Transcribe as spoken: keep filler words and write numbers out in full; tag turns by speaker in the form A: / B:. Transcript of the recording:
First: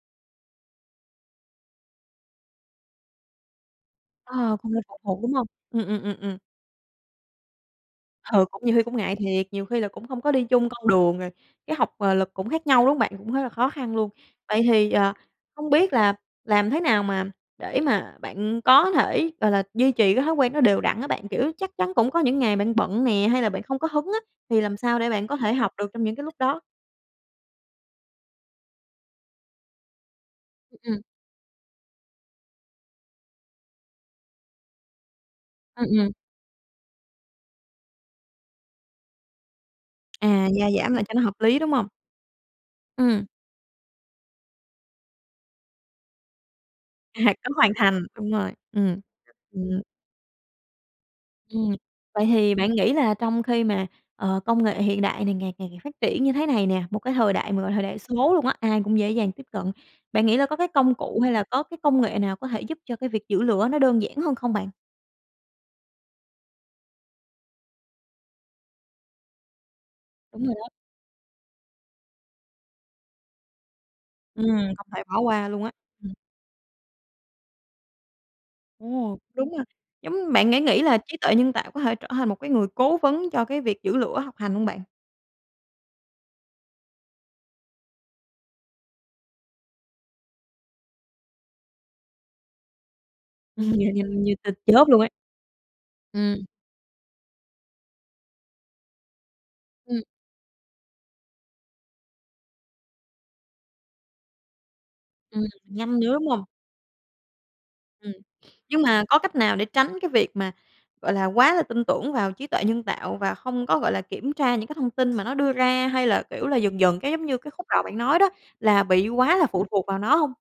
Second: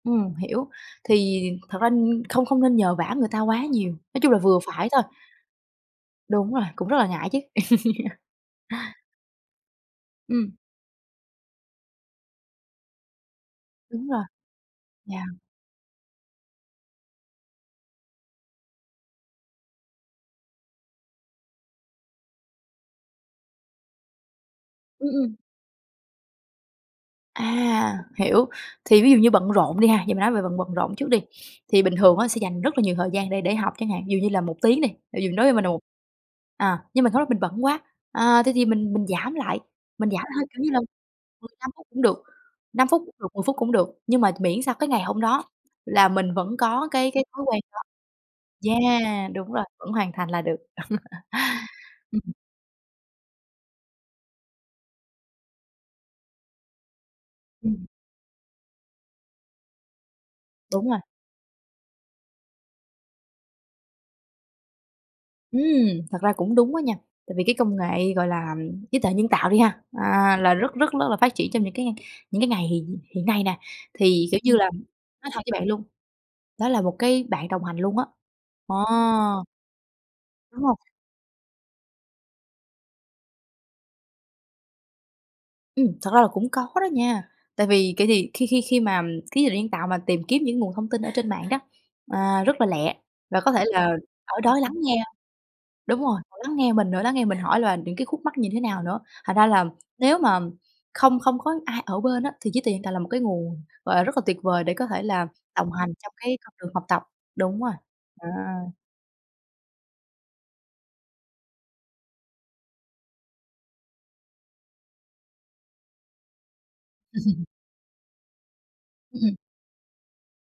A: Ừm, hiểu, thì thật ra n không không nên nhờ vả người ta quá nhiều, nói chung là
B: Ờ,
A: vừa
B: không nên
A: phải
B: phụ
A: thôi.
B: thuộc, đúng không? Ừm, ừm, ừm, ừm.
A: Đúng rồi, cũng rất là ngại chứ.
B: Ừ. cũng nhiều khi cũng ngại thiệt, nhiều khi là cũng không có đi
A: Ừm.
B: chung con đường rồi, cái học, à, lực cũng khác nhau, đúng hông bạn? Cũng thấy là khó khăn
A: Đúng
B: luôn.
A: rồi.
B: Vậy thì, à,
A: Yeah.
B: hông biết là làm thế nào mà để mà bạn có thể, gọi là, duy trì cái thói quen nó đều đặn á bạn? Kiểu, chắc chắn cũng có những ngày bạn bận nè hay là bạn không có hứng á, thì làm sao
A: Ừm,
B: để bạn
A: ừm.
B: có thể học được trong những cái lúc đó?
A: À! Hiểu, thì ví dụ như bận rộn đi ha, giờ mình nói về bận bận
B: Ừm,
A: rộn
B: ừm.
A: trước đi. Thì bình thường á sẽ dành rất là nhiều thời gian để để học chẳng hạn, dụ như là một tiếng đi, [unintelligible] đối với mình là một
B: Ừm, ừm.
A: à, nhưng mà sau đó mình bận quá, à, thế thì mình mình giảm lại, mình giảm thôi,
B: À,
A: kiểu như
B: gia
A: là,
B: giảm lại cho nó hợp
A: mười
B: lý,
A: lăm
B: đúng
A: phút
B: hông?
A: cũng được, năm phút cũng
B: Ừm.
A: được, mười phút cũng được, nhưng mà miễn sao cái ngày hôm đó là mình vẫn có cái cái
B: À,
A: thói
B: có
A: quen
B: hoàn
A: đó.
B: thành, đúng rồi, ừm.
A: Yeah, đúng rồi,
B: Ừm.
A: vẫn hoàn thành là được.
B: Ừm,
A: Ừm,
B: vậy
A: ừm.
B: thì bạn nghĩ là trong khi mà, ờ, công nghệ hiện đại này ngày càng ngày phát triển như thế này nè, một cái thời đại mà gọi
A: Ừm,
B: thời
A: ừm.
B: đại số luôn á, ai cũng dễ dàng tiếp cận, bạn nghĩ là có cái
A: Đúng
B: công
A: rồi.
B: cụ hay là có cái công nghệ nào có thể giúp cho cái việc giữ lửa nó đơn giản hơn không bạn?
A: Ừm, thật ra cũng đúng á nha, tại vì cái công nghệ, gọi là, trí tuệ nhân tạo đi ha, à,
B: Đúng
A: là
B: rồi đó.
A: rất rất rất ló là phát triển trong những cái ngay những cái ngày hiện hiện nay nè, thì, kiểu như là,
B: Ừm, không thể bỏ
A: nói thật
B: qua
A: với
B: luôn
A: bạn
B: á.
A: luôn,
B: Ừm.
A: đó là một cái bạn đồng hành luôn á,
B: Ồ!
A: ờ.
B: Đúng ha, giống bạn sẽ nghĩ
A: Đúng hông?
B: nghĩ là trí tuệ nhân tạo có thể trở thành một cái người cố vấn cho cái việc giữ lửa học hành hông bạn?
A: Ừm, thật ra là cũng có đó nha, tại vì cải thì khi khi khi mà khí tuệ nhân tạo mà tìm kiếm những nguồn thông tin ở trên mạng đó, à, rất là lẹ và có thể
B: Ừm,
A: là
B: nhanh như
A: ở
B: tên
A: đó lắng
B: chớp luôn
A: nghe
B: ấy.
A: đúng rồi, họ
B: Ừm.
A: lắng nghe mình nữa, lắng nghe mình hỏi là những cái khúc mắc như thế nào nữa, thành ra là
B: Ừm.
A: nếu mà không không có ai ở bên á thì trí tuệ nhân tạo là một cái nguồn, gọi là, rất là tuyệt vời để có thể là
B: Ừm,
A: đồng hành
B: nhanh
A: trong
B: nữa, đúng
A: cái
B: hông?
A: con đường học tập, đúng rồi,
B: Ừm,
A: đó.
B: nhưng mà có cách nào để tránh cái việc mà, gọi là, quá là tin tưởng vào trí tuệ nhân tạo và không có, gọi là, kiểm tra những cái thông tin mà nó đưa ra? Hay là, kiểu là, dần dần cái giống như cái khúc đầu bạn nói đó là bị
A: Ừm, ừm.
B: quá là phụ thuộc vào nó hông?